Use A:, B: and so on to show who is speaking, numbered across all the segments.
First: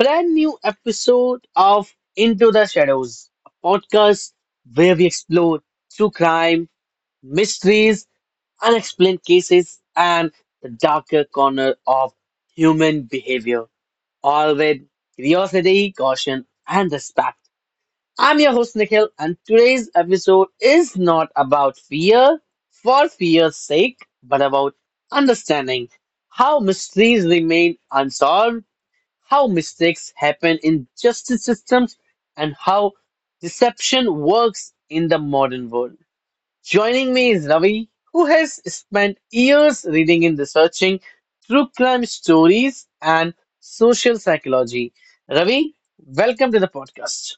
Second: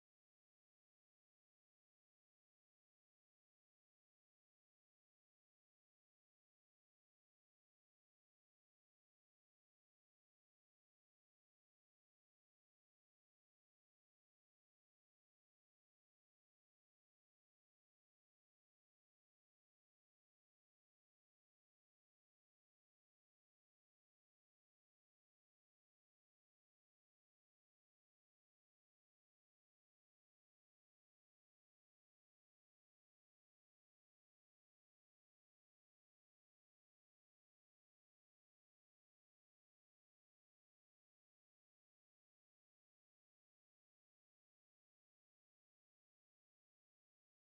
A: brand new episode of Into the Shadows, a podcast where we explore true crime, mysteries, unexplained cases, and the darker corner of human behavior, all with curiosity, caution, and respect. I'm your host Nikhil, and today's episode is not about fear for fear's sake, but about understanding how mysteries remain unsolved, how mistakes happen in justice systems, and how deception works in the modern world. Joining me is Ravi, who has spent years reading and researching true crime stories and social psychology. Ravi, welcome to the podcast.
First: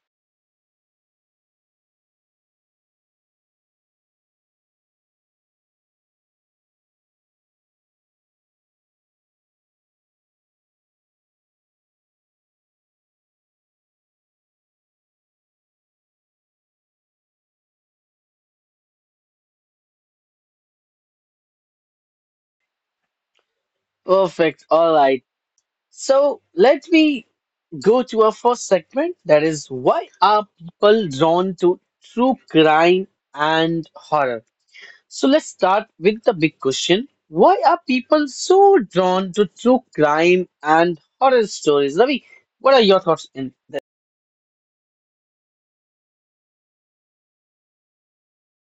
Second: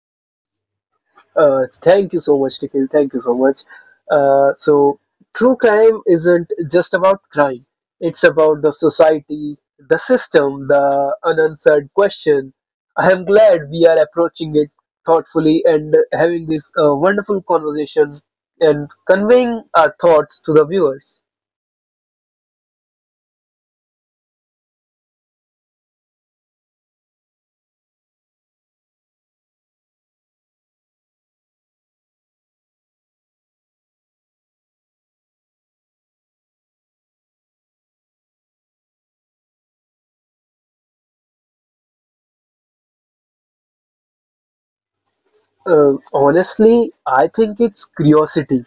B: Thank you so much, Nikhil. Thank you so much. Uh, so, True crime isn't just about crime, it's about the society, the system, the unanswered question. I am glad we are approaching it thoughtfully and having this wonderful conversation and conveying our thoughts to the viewers.
A: Perfect. All right. So let me go to our first segment. That is, why are people drawn to true crime and horror? So let's start with the big question. Why are people so drawn to true crime and horror stories? Ravi, what are your thoughts in?
B: Honestly, I think it's curiosity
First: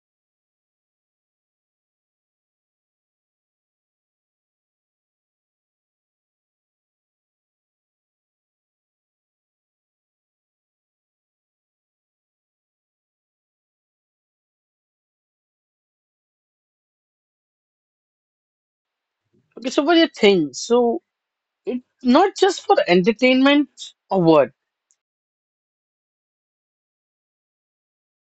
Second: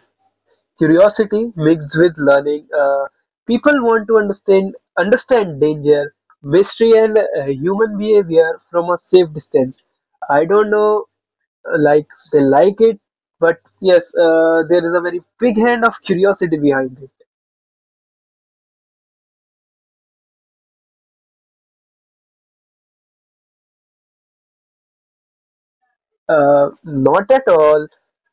B: Curiosity mixed with learning. People want to understand danger, mystery, and human behavior from a safe distance. I don't know, like they like it, but yes, there is a very big hand of curiosity behind it.
A: Okay, so what do you think? So it's not just for entertainment or what?
B: Not at all.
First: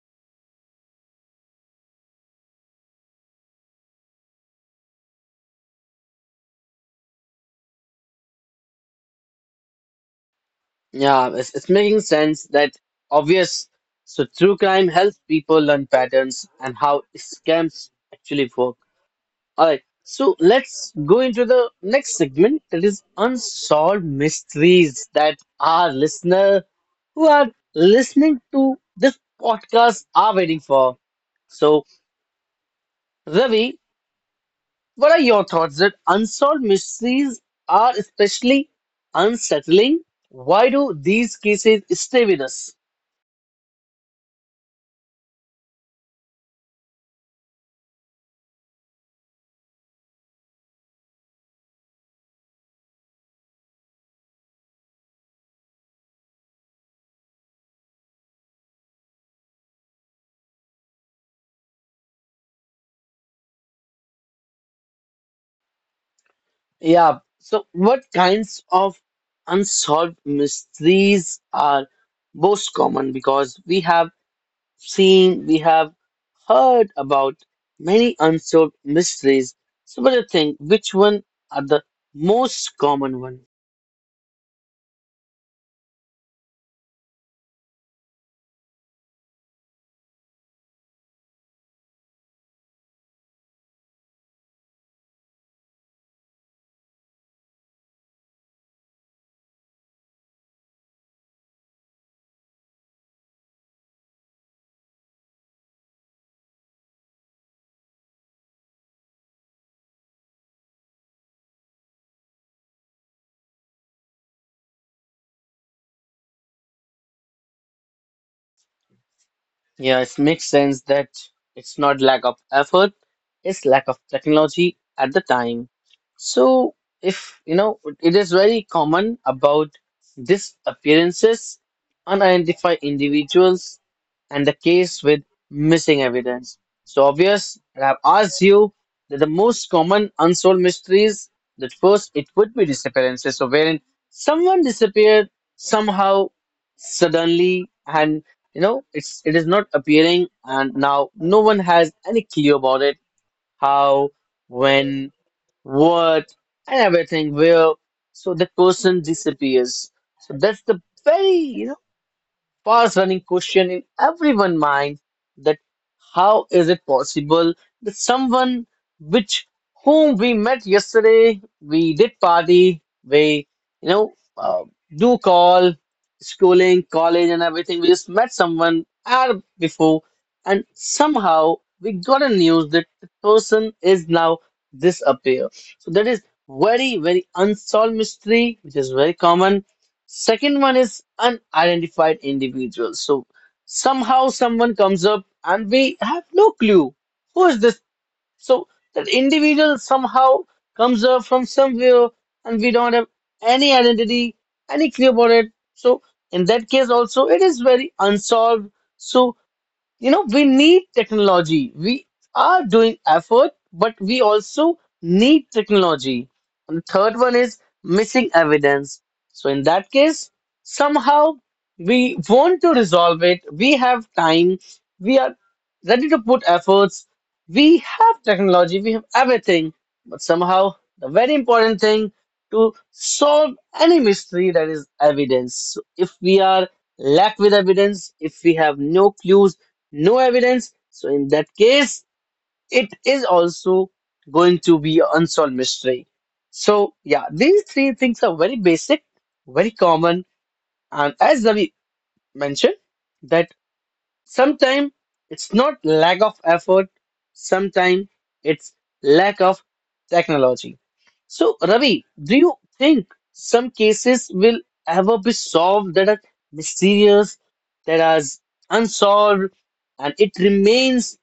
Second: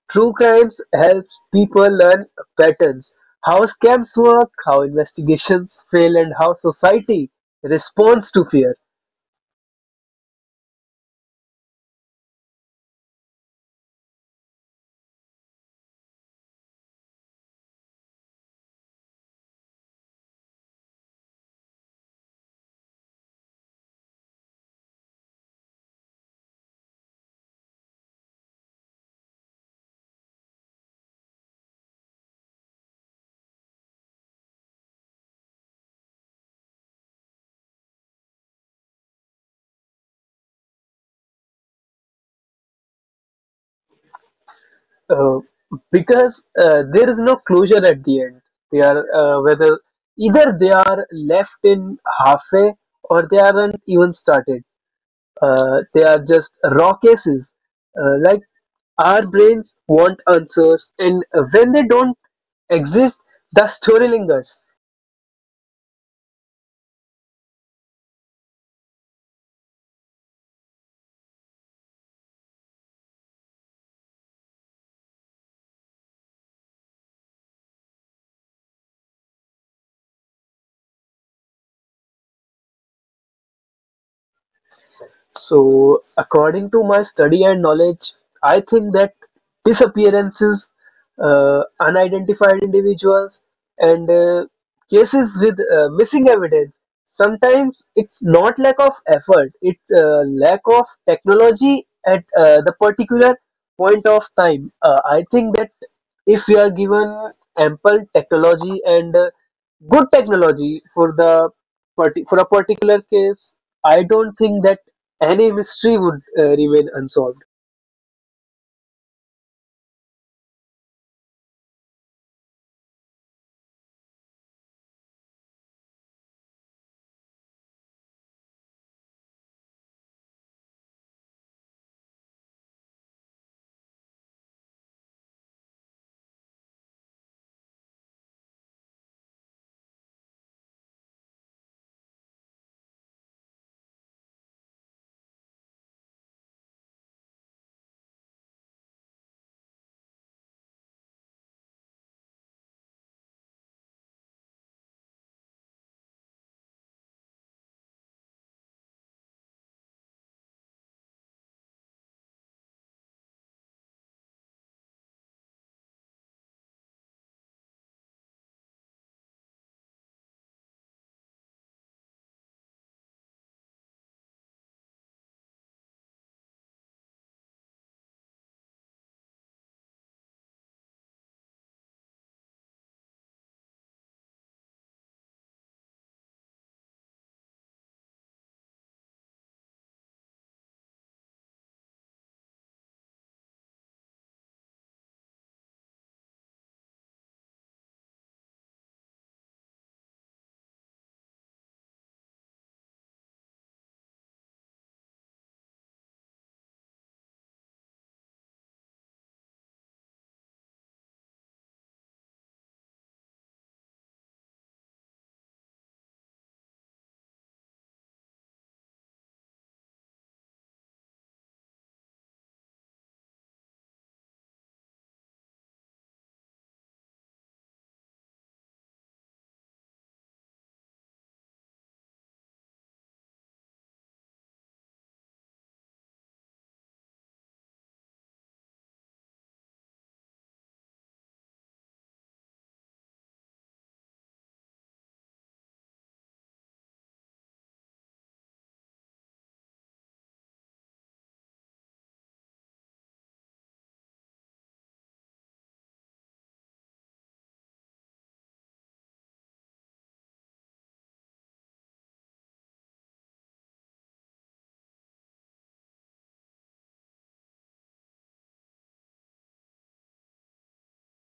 B: True crimes helps people learn patterns, how scams work, how investigations fail, and how society responds to fear.
A: Yeah, it's making sense, that obvious. So true crime helps people learn patterns and how scams actually work. All right, so let's go into the next segment, that is unsolved mysteries, that our listener who are listening to this podcast are waiting for. So, Ravi, what are your thoughts that unsolved mysteries are especially unsettling? Why do these cases stay with us?
B: Uh, because there is no closure at the end. They are, whether either they are left in halfway or they aren't even started. They are just raw cases. Like our brains want answers, and when they don't exist, the story lingers.
A: Yeah. So, what kinds of unsolved mysteries are most common? Because we have heard about many unsolved mysteries. So, what do you think? Which one are the most common one?
B: So, according to my study and knowledge, I think that disappearances, unidentified individuals, and cases with missing evidence. Sometimes it's not lack of effort, it's lack of technology at the particular point of time. I think that if we are given ample technology and good technology for the for a particular case, I don't think that any mystery would remain unsolved.
A: Yeah, it makes sense that it's not lack of effort, it's lack of technology at the time. So, if you know, it is very common about disappearances, unidentified individuals, and the case with missing evidence. So obvious, I've asked you that the most common unsolved mysteries, that first it would be disappearances. So wherein someone disappeared somehow suddenly and. You know, it is not appearing, and now no one has any clue about it. How, when, what, and everything, where. So the person disappears. So that's the very, you know, fast running question in everyone's mind, that how is it possible that someone, which whom we met yesterday, we did party, we, you know, uh, do call, schooling, college, and everything, we just met someone hour before, and somehow we got a news that the person is now disappear. So that is very very unsolved mystery, which is very common. Second one is unidentified individuals. So somehow someone comes up and we have no clue who is this. So that individual somehow comes up from somewhere, and we don't have any identity, any clue about it. So in that case also it is very unsolved. So you know, we need technology, we are doing effort, but we also need technology. And the third one is missing evidence. So in that case, somehow we want to resolve it, we have time, we are ready to put efforts, we have technology, we have everything, but somehow the very important thing to solve any mystery, that is evidence. So if we are lack with evidence, if we have no clues, no evidence. So in that case, it is also going to be an unsolved mystery. So yeah, these three things are very basic, very common, and as Ravi mentioned, that sometimes it's not lack of effort, sometimes it's lack of technology. So Ravi, do you think some cases will ever be solved, that are mysterious, that are unsolved, and it remains?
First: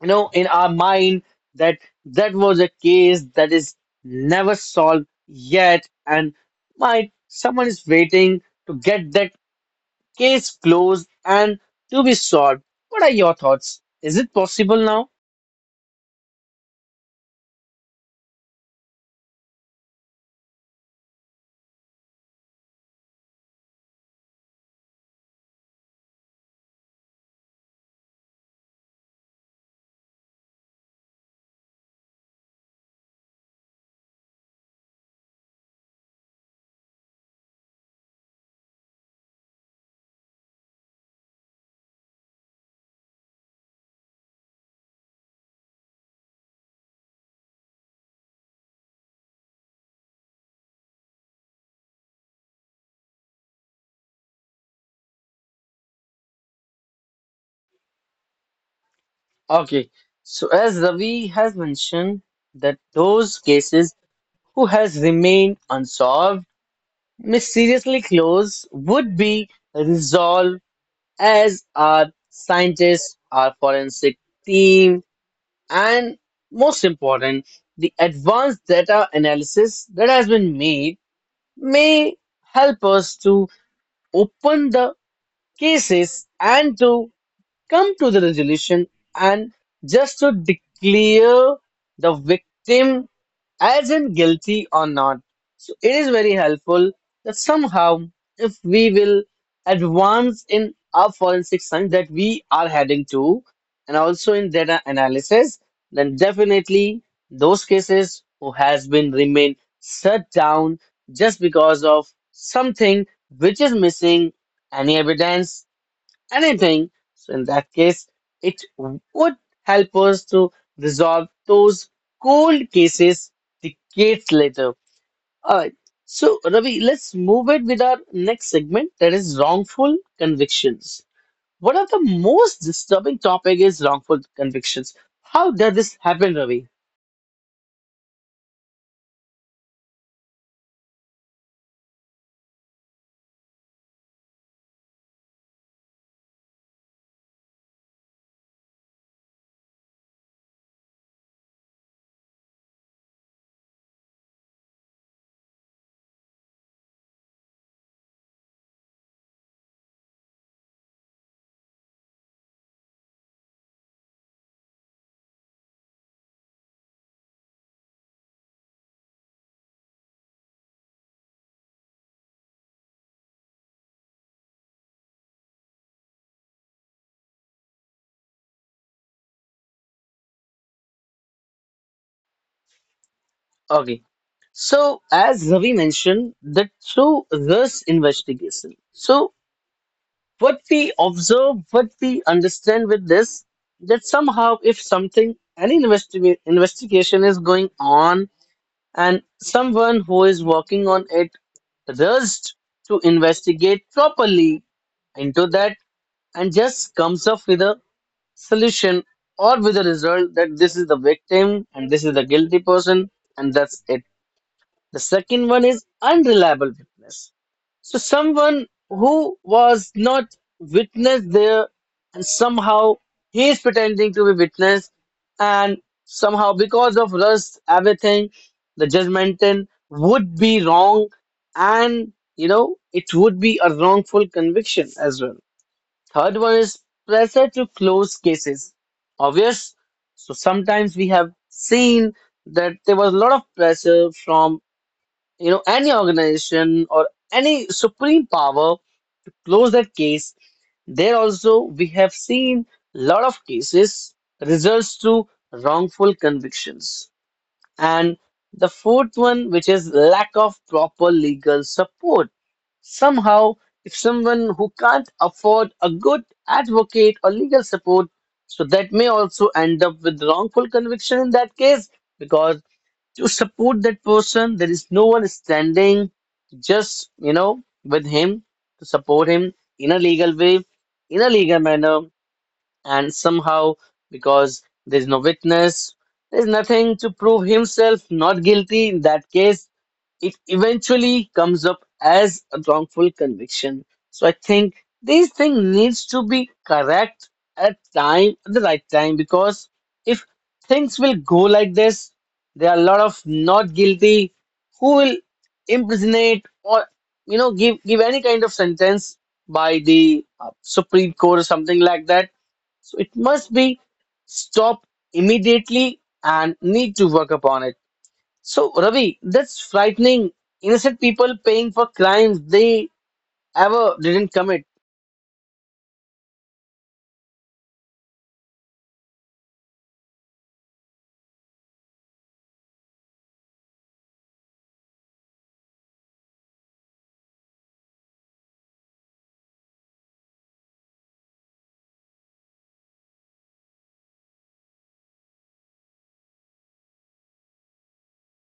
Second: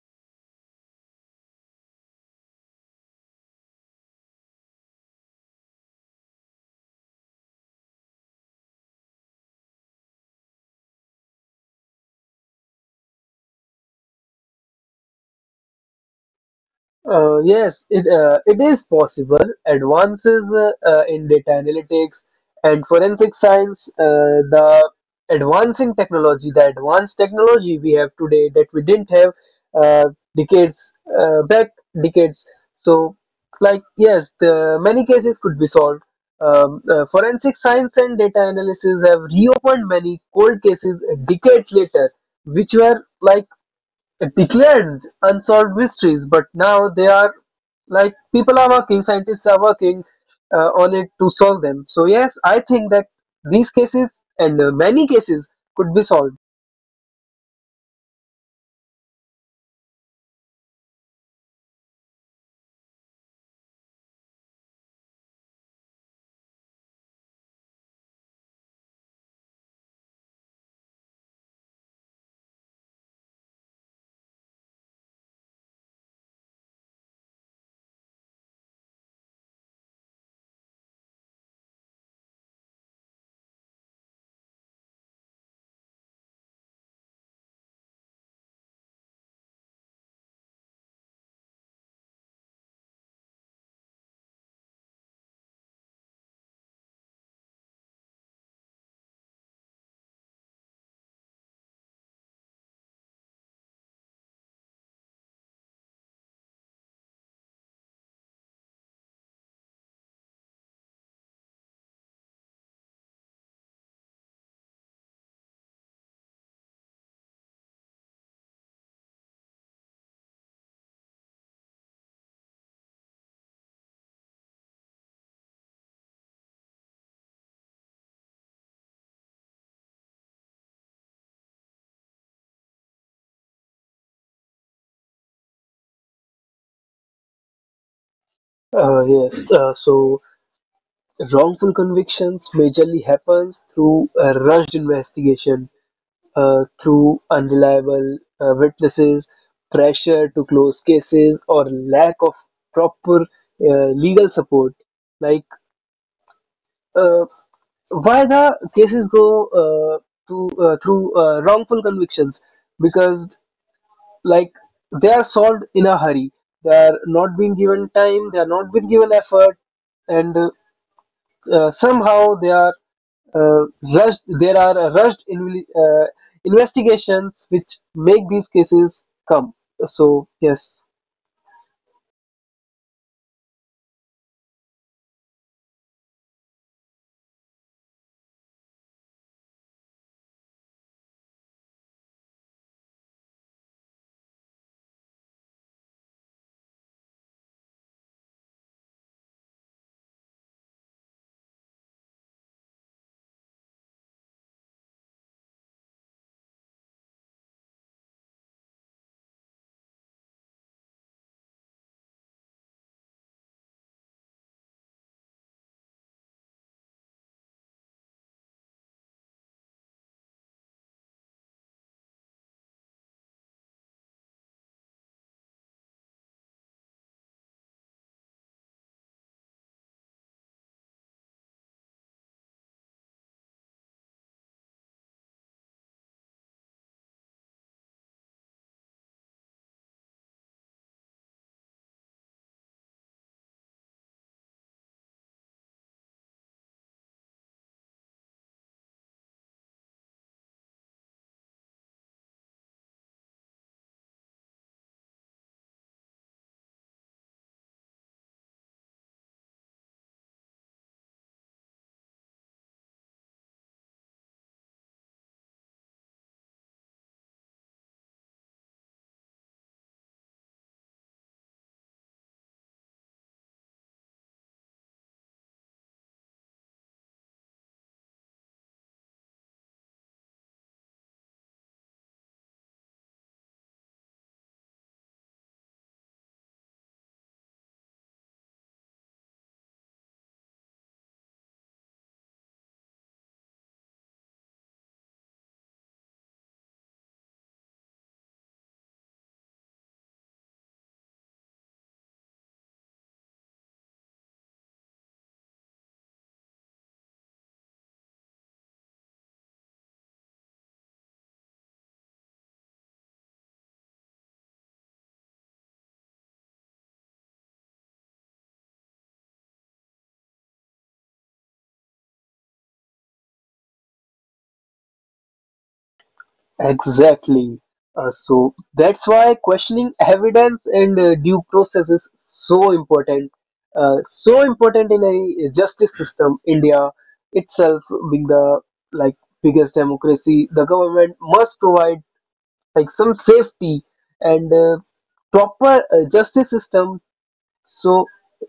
A: You know, in our mind, that that was a case that is never solved yet, and might someone is waiting to get that case closed and to be solved. What are your thoughts? Is it possible now?
B: Yes, it is possible. Advances in data analytics and forensic science, the advancing technology, the advanced technology we have today that we didn't have uh, decades back, decades. So, like yes, the many cases could be solved. Forensic science and data analysis have reopened many cold cases decades later, which were like declared unsolved mysteries, but now they are like people are working, scientists are working on it to solve them. So yes, I think that these cases and many cases could be solved.
A: Okay, so as Ravi has mentioned, that those cases who has remained unsolved, mysteriously closed, would be resolved, as our scientists, our forensic team, and most important, the advanced data analysis that has been made, may help us to open the cases and to come to the resolution, and just to declare the victim as in guilty or not. So it is very helpful that somehow, if we will advance in our forensic science that we are heading to, and also in data analysis, then definitely those cases who has been remain shut down just because of something which is missing, any evidence, anything. So, in that case, it would help us to resolve those cold cases decades later. All right. So, Ravi, let's move it with our next segment, that is wrongful convictions. One of the most disturbing topic is wrongful convictions. How does this happen, Ravi?
B: Yes, so wrongful convictions majorly happens through a rushed investigation, through unreliable witnesses, pressure to close cases, or lack of proper legal support. Like uh, why the cases go to through wrongful convictions, because like they are solved in a hurry, they are not being given time, they are not being given effort, and somehow they are uh, rushed. There are rushed in, investigations which make these cases come. So yes.
A: Okay. So, as Ravi mentioned, that through this investigation, so what we observe, what we understand with this, that somehow if something, any investigation is going on, and someone who is working on it rushed to investigate properly into that, and just comes up with a solution or with a result that this is the victim and this is the guilty person, and that's it. The second one is unreliable witness, so someone who was not witness there, and somehow he is pretending to be witness, and somehow because of lust, everything, the judgmental would be wrong, and you know, it would be a wrongful conviction as well. Third one is pressure to close cases. Obvious. So sometimes we have seen that there was a lot of pressure from, you know, any organization or any supreme power to close that case. There also we have seen a lot of cases results to wrongful convictions. And the fourth one, which is lack of proper legal support. Somehow, if someone who can't afford a good advocate or legal support, so that may also end up with wrongful conviction in that case, because to support that person, there is no one standing just, you know, with him, to support him in a legal way, in a legal manner, and somehow because there's no witness, there's nothing to prove himself not guilty. In that case, it eventually comes up as a wrongful conviction. So I think these things needs to be correct at time, at the right time, because if things will go like this, there are a lot of not guilty who will imprisonate, or you know, give any kind of sentence by the supreme court or something like that. So it must be stopped immediately and need to work upon it. So, Ravi, that's frightening. Innocent people paying for crimes they ever didn't commit.
B: Exactly. So that's why questioning evidence and due process is so important. So important in a justice system. India itself being the like biggest democracy, the government must provide like some safety and proper justice system, so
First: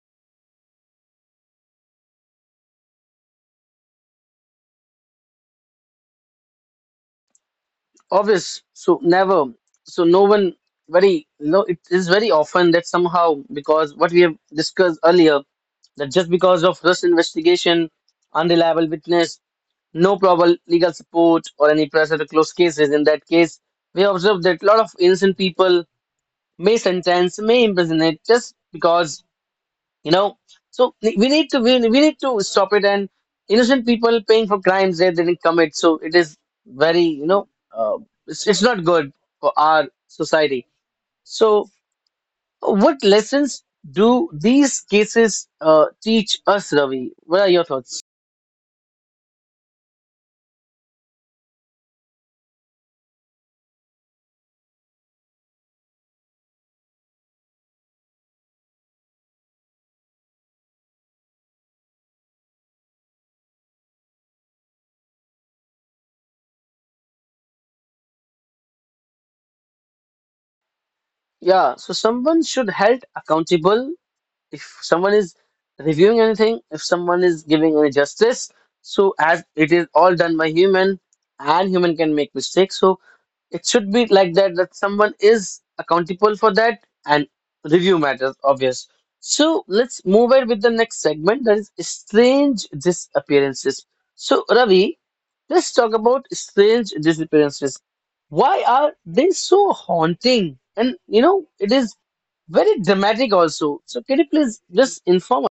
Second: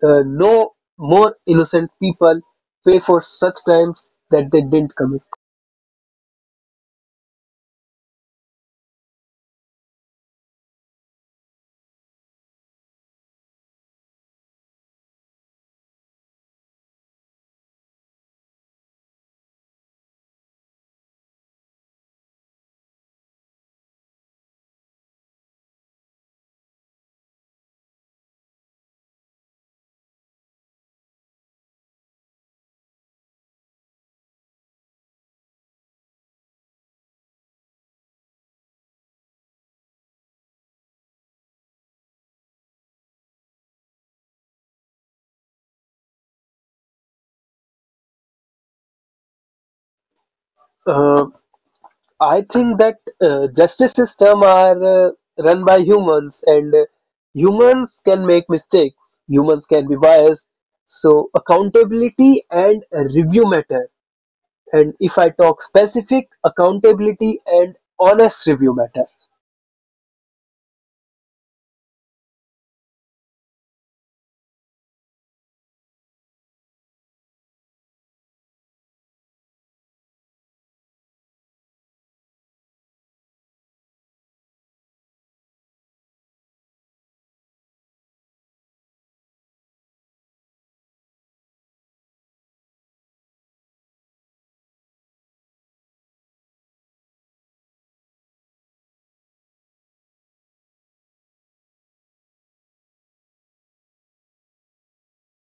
B: no more innocent people pay for such crimes that they didn't commit.
A: Obvious. So, never. So, no one, very, you know, it is very often that somehow, because what we have discussed earlier, that just because of this investigation, unreliable witness, no proper legal support, or any pressure to close cases, in that case, we observe that a lot of innocent people may sentence, may imprison it, just because, you know. So we need to, we need to stop it, and innocent people paying for crimes they didn't commit, so it is very, you know, it's not good for our society. So what lessons do these cases teach us, Ravi? What are your thoughts?
B: Uh, I think that justice system are run by humans, and humans can make mistakes. Humans can be biased. So accountability and review matter. And if I talk specific, accountability and honest review matter.
A: Yeah, so someone should held accountable. If someone is reviewing anything, if someone is giving any justice, so as it is all done by human and human can make mistakes, so it should be like that, that someone is accountable for that, and review matters, obvious. So let's move ahead with the next segment, that is strange disappearances. So Ravi, let's talk about strange disappearances. Why are they so haunting? And you know, it is very dramatic also. So can you please just inform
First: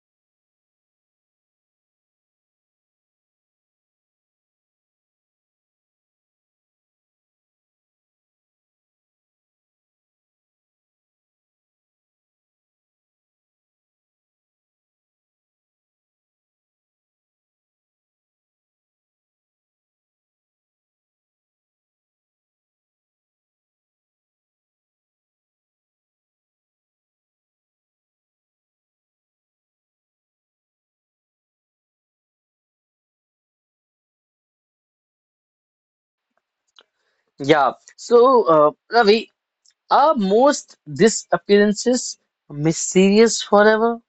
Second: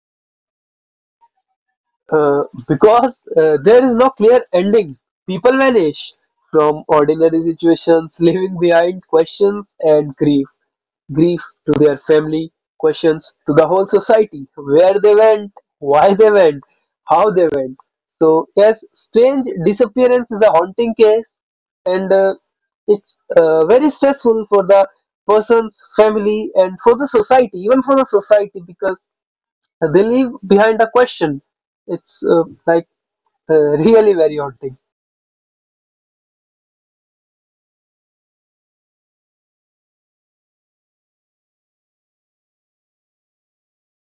B: Because there is no clear ending. People vanish from ordinary situations, leaving behind questions and grief. Grief to their family, questions to the whole society, where they went, why they went, how they went. So yes, strange disappearance is a haunting case, and it's very stressful for the person's family and for the society, even for the society, because they leave behind a question. It's like really very haunting.
A: us? Yeah. So Ravi, are most these appearances mysterious forever?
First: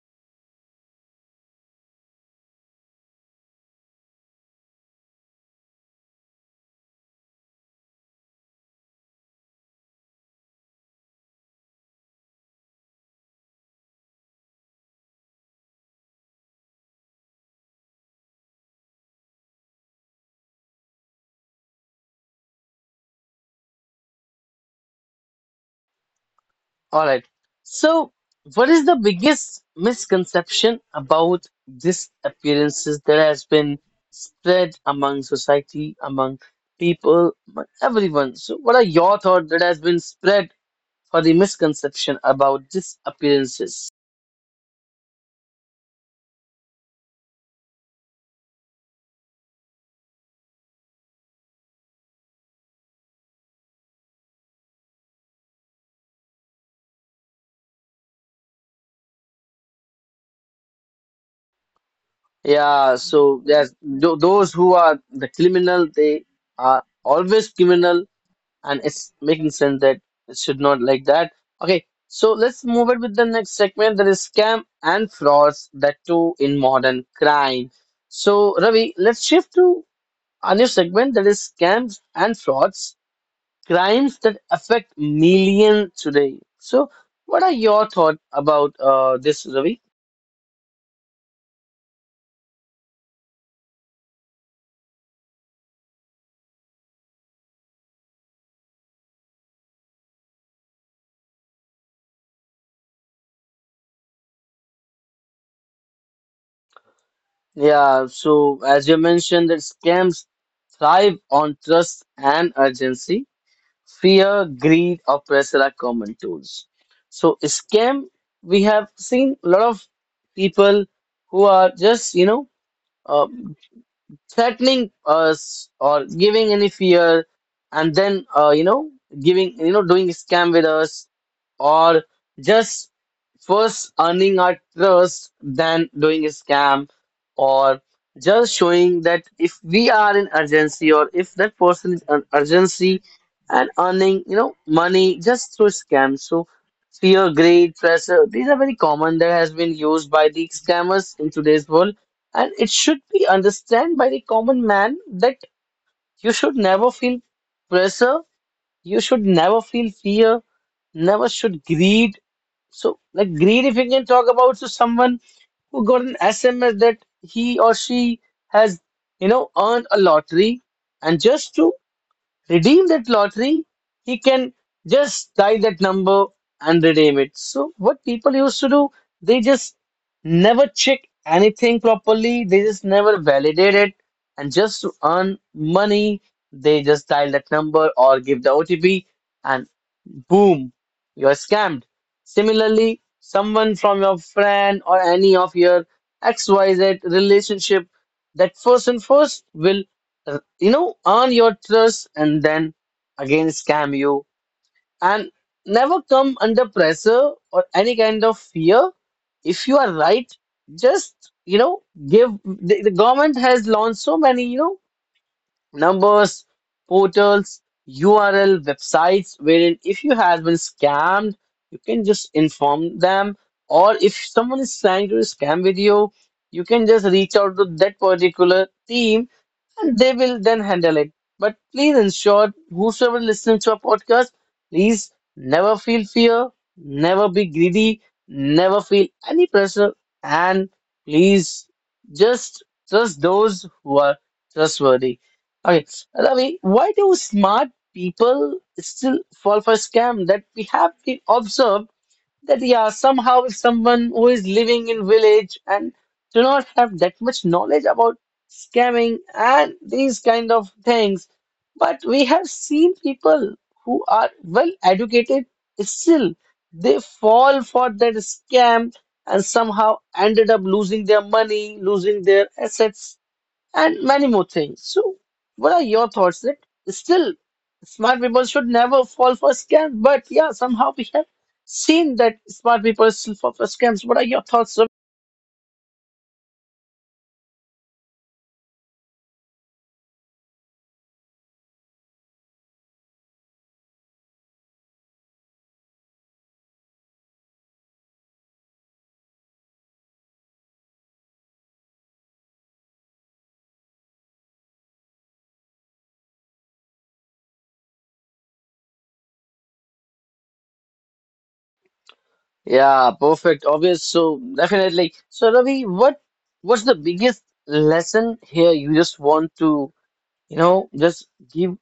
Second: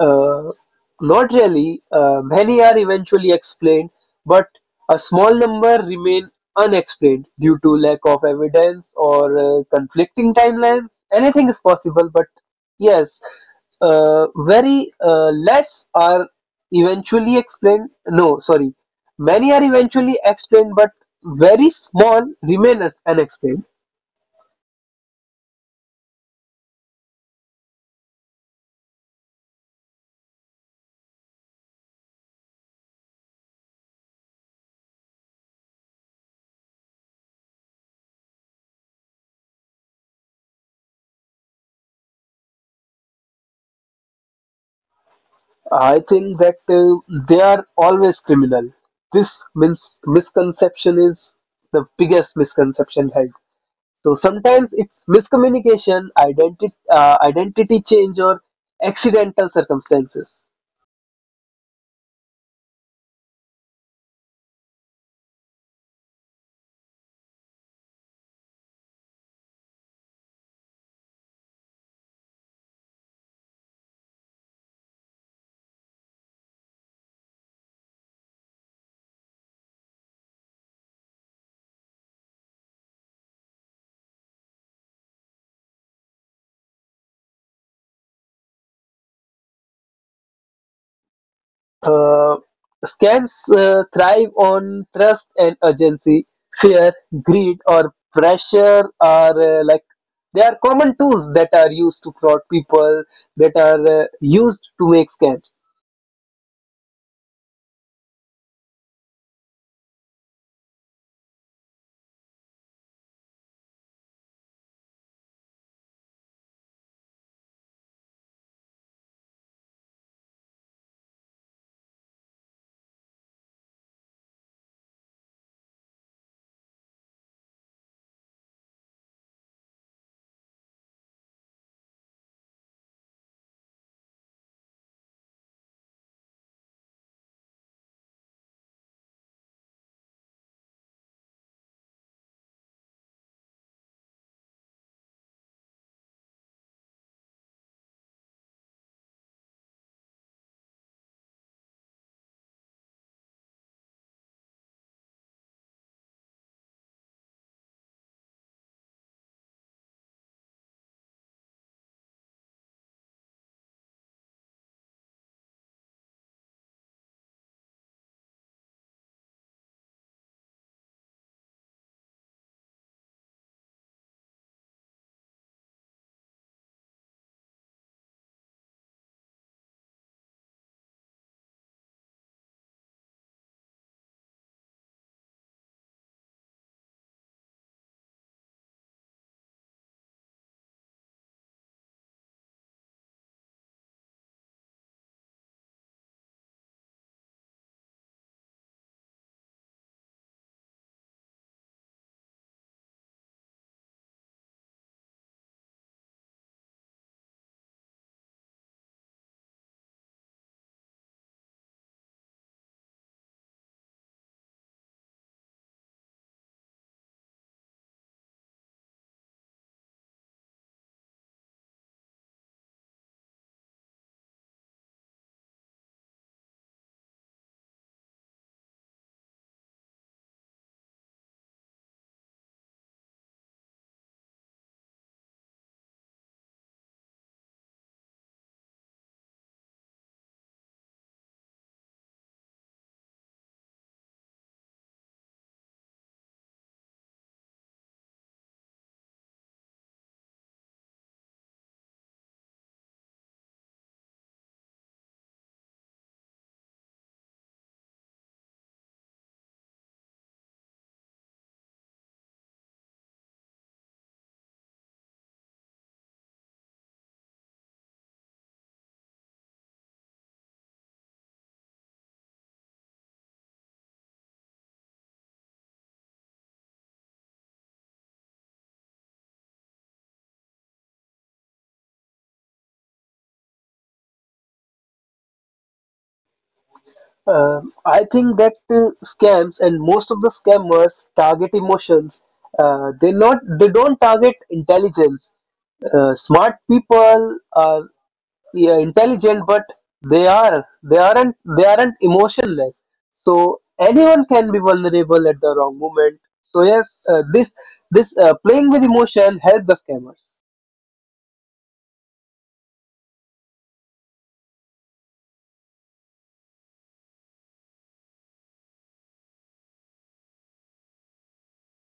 B: Uh, Not really. Many are eventually explained, but a small number remain unexplained due to lack of evidence or conflicting timelines. Anything is possible, but yes, very less are eventually explained. No, sorry. Many are eventually explained, but very small remain unexplained.
A: All right. So what is the biggest misconception about these appearances that has been spread among society, among people, among everyone? So what are your thoughts that has been spread for the misconception about these appearances?
B: I think that they are always criminal. This misconception is the biggest misconception held. So sometimes it's miscommunication, identity change, or accidental circumstances.
A: Yeah, so there's those who are the criminal, they are always criminal, and it's making sense that it should not like that. Okay, so let's move it with the next segment, that is scam and frauds, that too in modern crime. So, Ravi, let's shift to a new segment, that is scams and frauds, crimes that affect millions today. So, what are your thoughts about this, Ravi?
B: Uh, Scams thrive on trust and urgency. Fear, greed, or pressure are like they are common tools that are used to fraud people, that are used to make scams.
A: Yeah, so as you mentioned, that scams thrive on trust and urgency. Fear, greed, or pressure are common tools. So, scam, we have seen a lot of people who are just, uh, threatening us or giving any fear, and then giving, doing scam with us, or just first earning our trust then doing a scam, or just showing that if we are in urgency or if that person is in urgency, and earning, money just through scam. So fear, greed, pressure, these are very common that has been used by the scammers in today's world, and it should be understood by the common man that you should never feel pressure, you should never feel fear, never should greed. So, like greed, if you can talk about to someone who got an SMS that he or she has, earned a lottery, and just to redeem that lottery, he can just tie that number and redeem it. So, what people used to do, they just never check anything properly, they just never validate it, and just to earn money, they just dial that number or give the OTP, and boom, you're scammed. Similarly, someone from your friend or any of your XYZ relationship, that person first will, earn your trust and then again scam you, and never come under pressure or any kind of fear. If you are right, just you know, give the government has launched so many, numbers, portals, URL, websites wherein if you have been scammed, you can just inform them, or if someone is trying to scam with you, you can just reach out to that particular team and they will then handle it. But please ensure whosoever listens to our podcast, please never feel fear, never be greedy, never feel any pressure, and please just trust those who are trustworthy. Okay, Ravi, why do smart people still fall for scam? That we have been observed that, yeah, somehow if someone who is living in village and do not have that much knowledge about scamming and these kind of things, but we have seen people who are well educated still they fall for that scam and somehow ended up losing their money, losing their assets, and many more things. So, what are your thoughts that still, smart people should never fall for scams, but yeah, somehow we have seen that smart people still fall for scams. What are your thoughts, Ravi?
B: I think that scams and most of the scammers target emotions. They don't target intelligence. Smart people are yeah, intelligent, but they aren't emotionless. So anyone can be vulnerable at the wrong moment. So yes, this playing with emotion helps the scammers.
A: Yeah, perfect, obvious. So definitely. So Ravi, what's the biggest lesson here? You just want to, just give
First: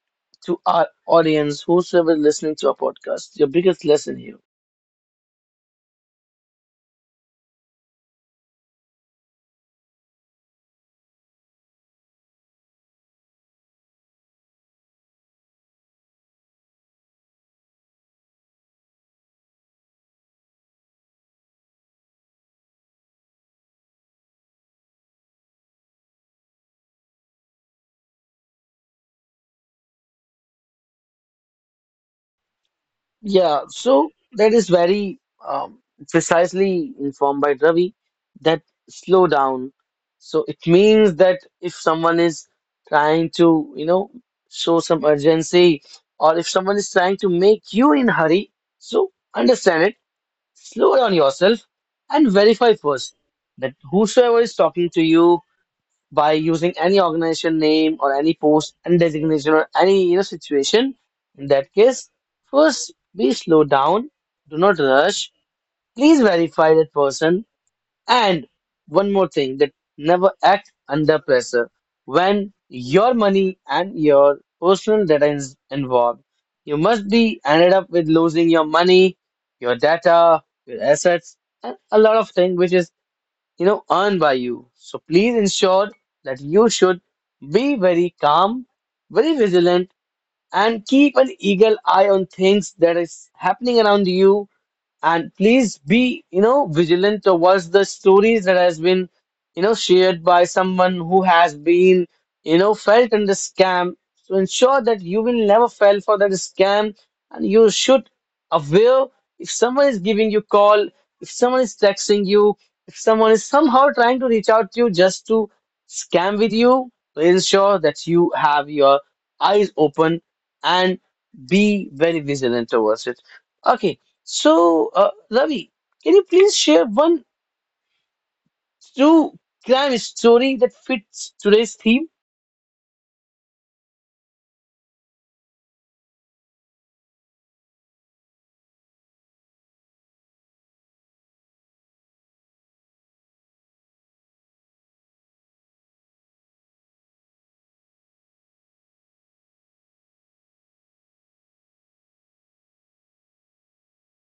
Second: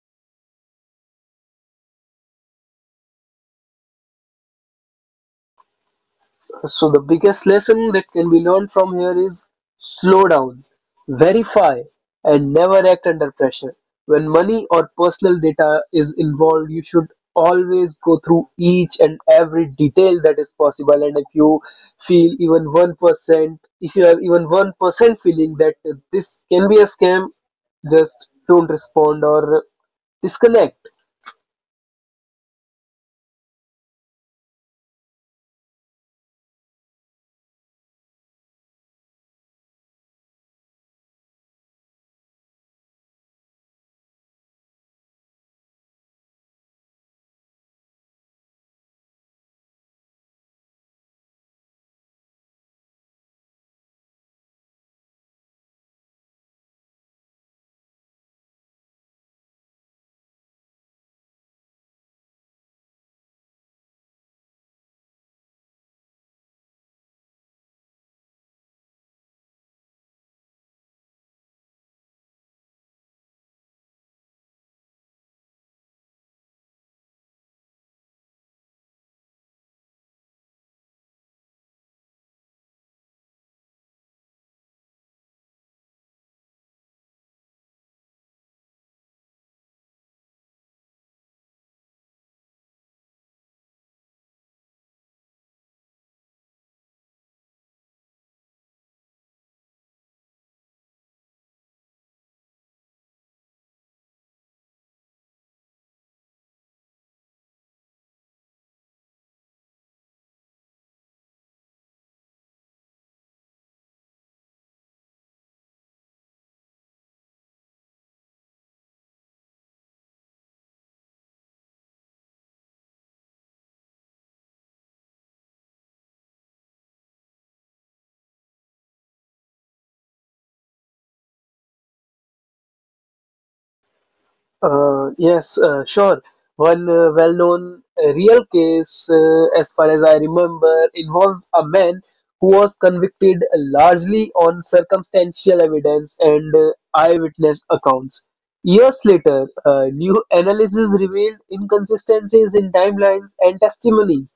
A: to our audience, whosoever listening to our podcast, your biggest lesson here.
B: So the biggest lesson that can be learned from here is slow down, verify, and never act under pressure. When money or personal data is involved, you should always go through each and every detail that is possible. And if you feel even 1%, if you have even 1% feeling that this can be a scam, just don't respond or disconnect.
A: Yeah, so that is very um, precisely informed by Ravi that slow down. So it means that if someone is trying to, show some urgency, or if someone is trying to make you in hurry, so understand it, slow down yourself and verify first that whosoever is talking to you by using any organization name or any post and designation or any, situation, in that case first be slow down, do not rush, please verify that person. And one more thing, that never act under pressure when your money and your personal data is involved, you must be ended up with losing your money, your data, your assets, and a lot of things which is, earned by you. So please ensure that you should be very calm, very vigilant, and keep an eagle eye on things that is happening around you, and please be, vigilant towards the stories that has been, shared by someone who has been, felt in the scam. So ensure that you will never fall for that scam and you should aware if someone is giving you call, if someone is texting you, if someone is somehow trying to reach out to you just to scam with you, ensure that you have your eyes open and be very vigilant towards it. Okay, so, Ravi, can you please share one true crime story that fits today's theme?
B: Yes, sure. One well-known real case, as far as I remember, involves a man who was convicted largely on circumstantial evidence and eyewitness accounts. Years later, new analysis revealed inconsistencies in timelines and testimony.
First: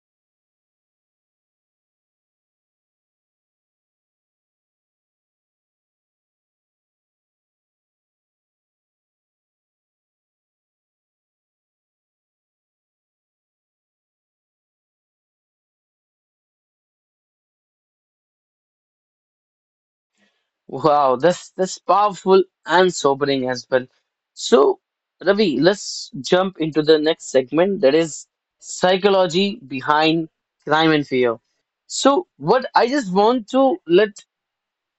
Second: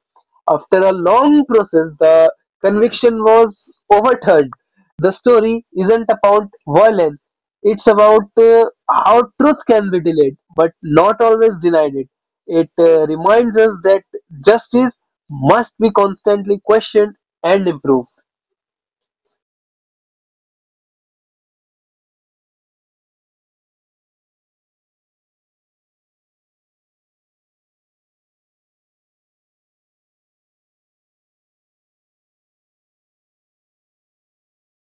B: After a long process, the conviction was overturned. The story isn't about violence, it's about how truth can be delayed but not always denied it. It reminds us that justice must be constantly questioned and improved.
A: Wow, that's powerful and sobering as well. So, Ravi, let's jump into the next segment that is psychology behind crime and fear. So, what I just want to let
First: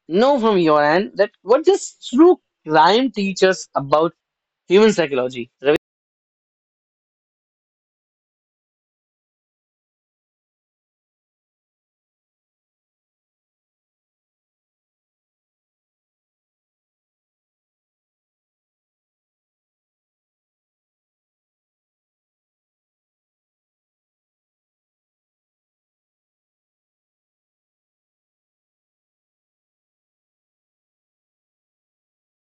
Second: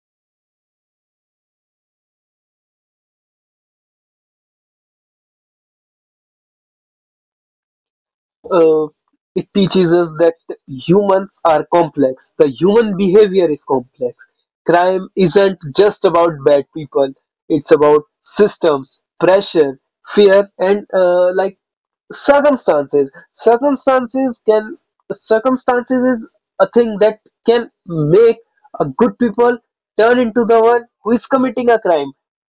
A: know from your end, that what does true crime teach us about human psychology?
B: uh, it teaches us that humans are complex. The human behavior is complex. Crime isn't just about bad people. It's about systems, pressure, fear, and like circumstances. Circumstances can circumstances is a thing that can make a good people turn into the one who is committing a crime,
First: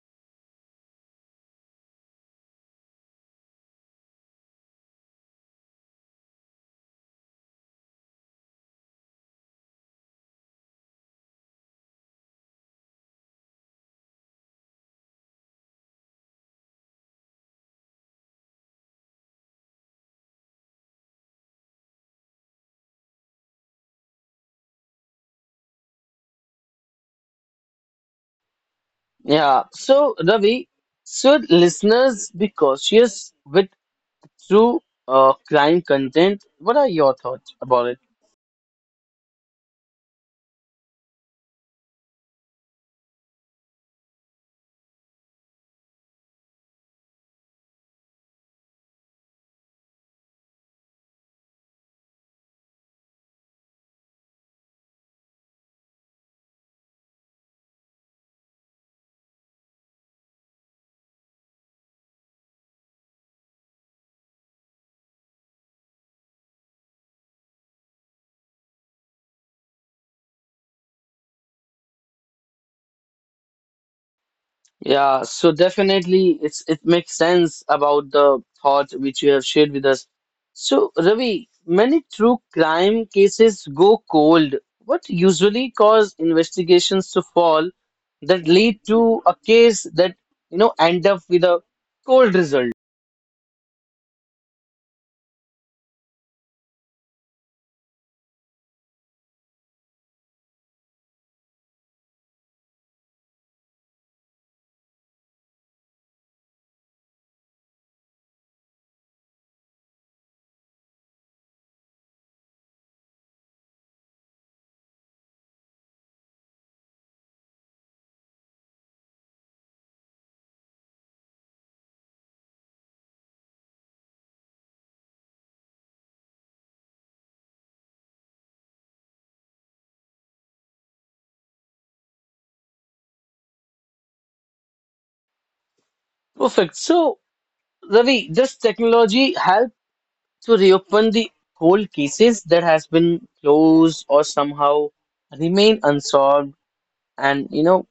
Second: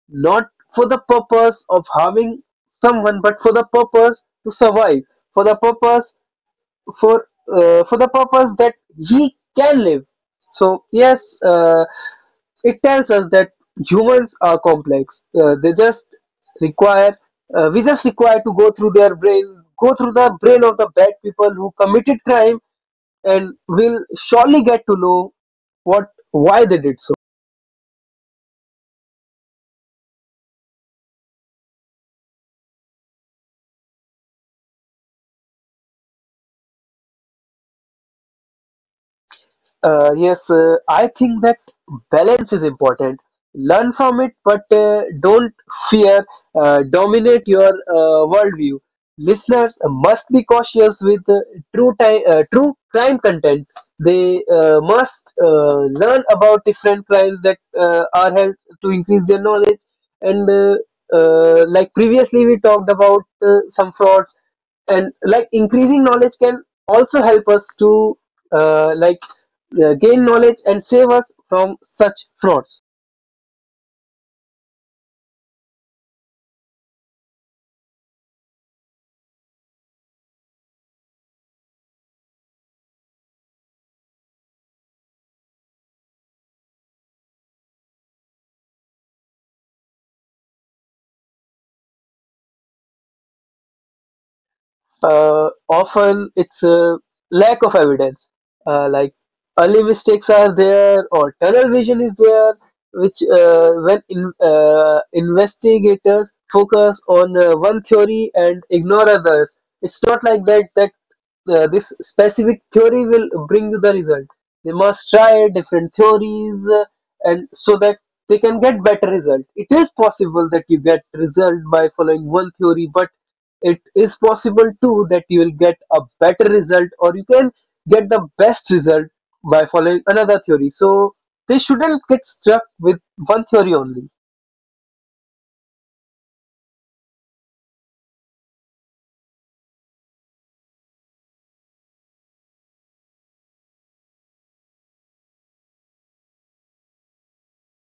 B: not for the purpose of harming someone, but for the purpose to survive, for the purpose for for the purpose that he can live. So yes, it tells us that humans are complex. Uh, they just require uh, we just require to go through the brain of the bad people who committed crime, and will surely get to know what why they did so.
A: Yeah. So, Ravi, should listeners be cautious with true crime content? What are your thoughts about it?
B: Yes, I think that balance is important. Learn from it, but don't fear dominate your worldview. Listeners must be cautious with true crime content. They must learn about different crimes that are held to increase their knowledge. And like previously, we talked about some frauds, and like increasing knowledge can also help us to like gain knowledge and save us from such frauds.
A: Yeah. So definitely, it's, it makes sense about the thought which you have shared with us. So, Ravi, many true crime cases go cold. What usually cause investigations to fall, that lead to a case that, end up with a cold result?
B: Often it's a lack of evidence. Like early mistakes are there, or tunnel vision is there, which when in, investigators focus on one theory and ignore others, it's not like that. That this specific theory will bring you the result. They must try different theories, and so that they can get better result. It is possible that you get result by following one theory, but it is possible too that you will get a better result, or you can get the best result by following another theory. So they shouldn't get stuck with one theory only.
A: Perfect. So, Ravi, does technology help to reopen the cold cases that has been closed or somehow remain unsolved, and,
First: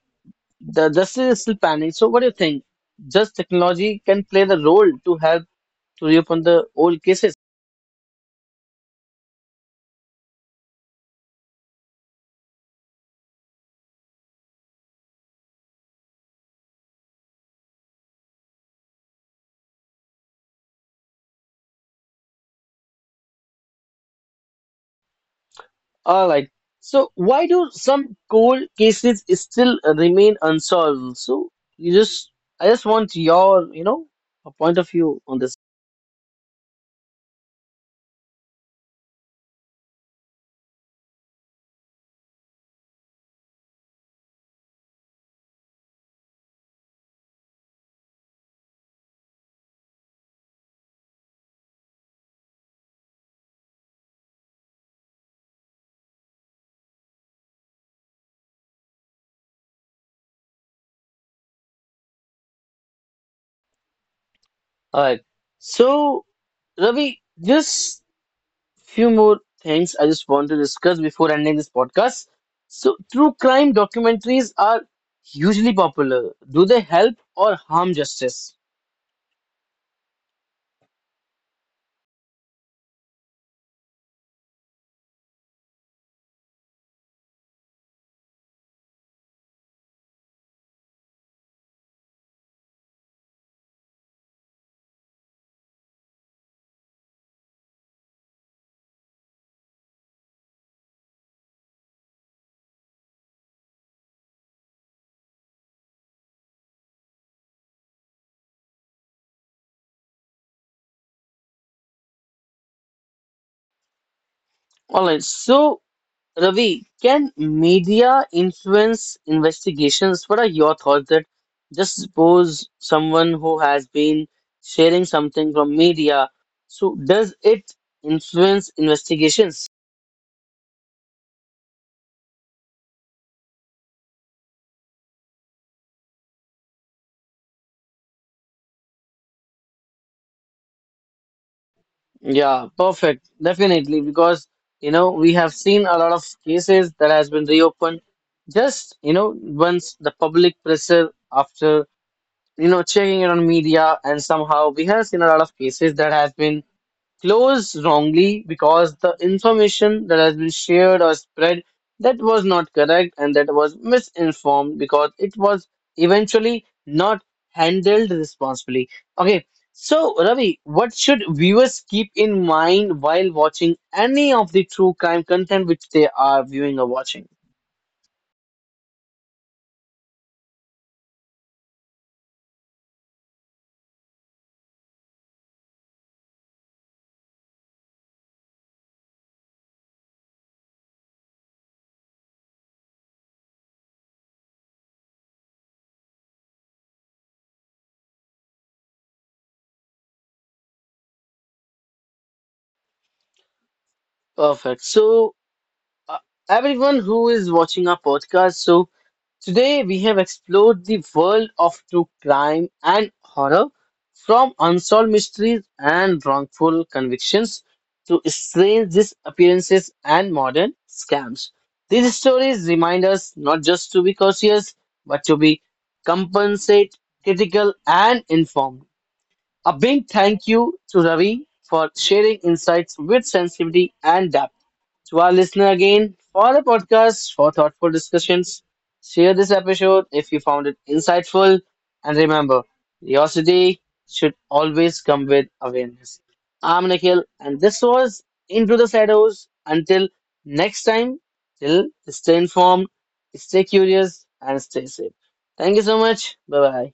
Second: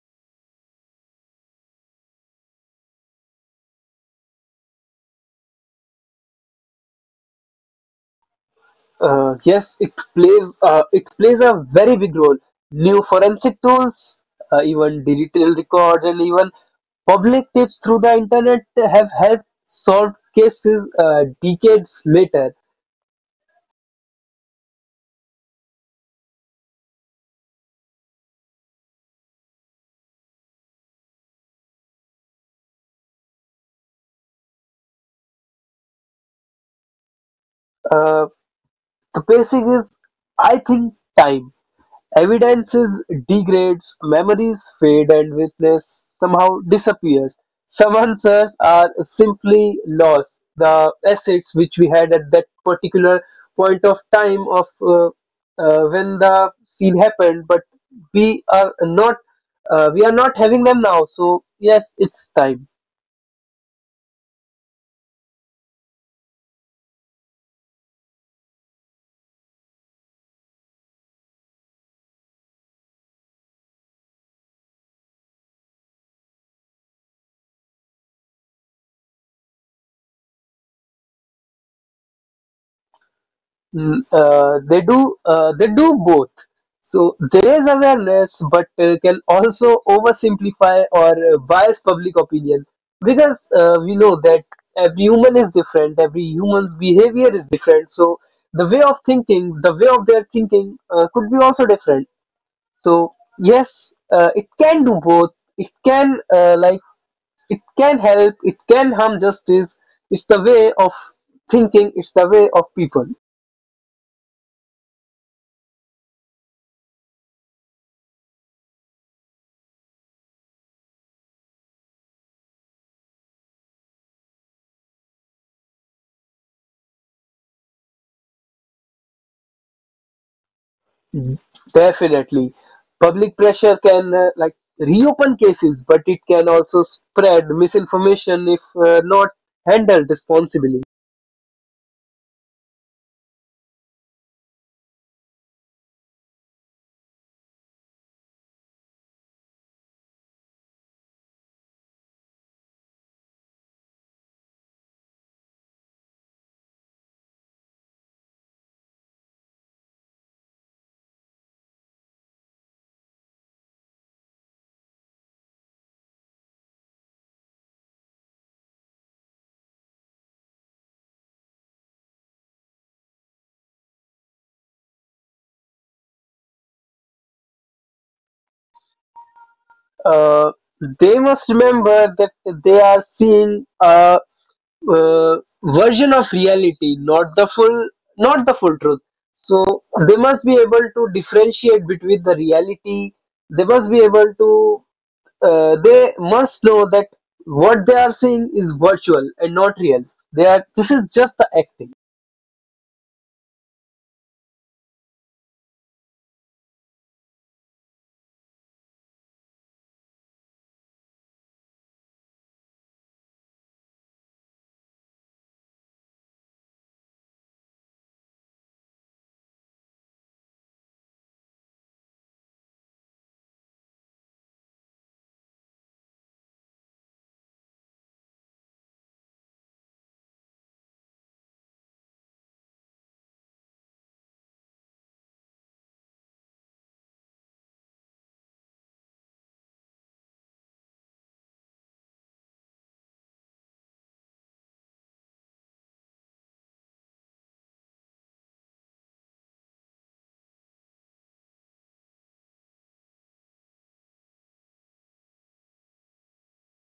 A: the justice is still pending. So what do you think? Just technology can play the role to help to reopen the old cases.
B: Yes, it plays a very big role. New forensic tools, even digital records and even public tips through the internet have helped solve cases decades later.
A: All right. So why do some cold cases still remain unsolved? So you just, I just want your, a point of view on this.
B: uh, the basic is, I think, time. Evidences degrades, memories fade and witness somehow disappears. Some answers are simply lost. The assets which we had at that particular point of time of, when the scene happened, but we are not we are not having them now. So yes, it's time.
A: All right. So Ravi, just few more things I just want to discuss before ending this podcast. So, true crime documentaries are hugely popular. Do they help or harm justice?
B: They do both. So there is awareness, but can also oversimplify or bias public opinion, because we know that every human is different, every human's behavior is different. So the way of their thinking could be also different. So yes, it can do both. It can like it can help, it can harm justice. It's the way of thinking, it's the way of people.
A: All right. So, Ravi, can media influence investigations? What are your thoughts that just suppose someone who has been sharing something from media, so does it influence investigations?
B: Definitely. Public pressure can like reopen cases, but it can also spread misinformation if not handled responsibly.
A: Yeah, perfect. Definitely, because, we have seen a lot of cases that has been reopened just, once the public pressure after, checking it on media, and somehow we have seen a lot of cases that has been close wrongly because the information that has been shared or spread that was not correct, and that was misinformed because it was eventually not handled responsibly. Okay, so Ravi, what should viewers keep in mind while watching any of the true crime content which they are viewing or watching?
B: Uh, they must remember that they are seeing a uh, version of reality, not the full, not the full truth. So they must be able to differentiate between the reality. They must be able to They must know that what they are seeing is virtual and not real. They are this is just the acting.
A: Perfect. So, uh, everyone who is watching our podcast, so today, we have explored the world of true crime and horror, from unsolved mysteries and wrongful convictions to strange disappearances and modern scams. These stories remind us not just to be cautious, but to be compensate, critical, and informed. A big thank you to Ravi for sharing insights with sensitivity and depth. To our listener again, for the podcast, for thoughtful discussions, share this episode if you found it insightful. And remember, curiosity should always come with awareness. I'm Nikhil, and this was Into the Shadows. Until next time, till stay informed, stay curious, and stay safe. Thank you so much. Bye bye.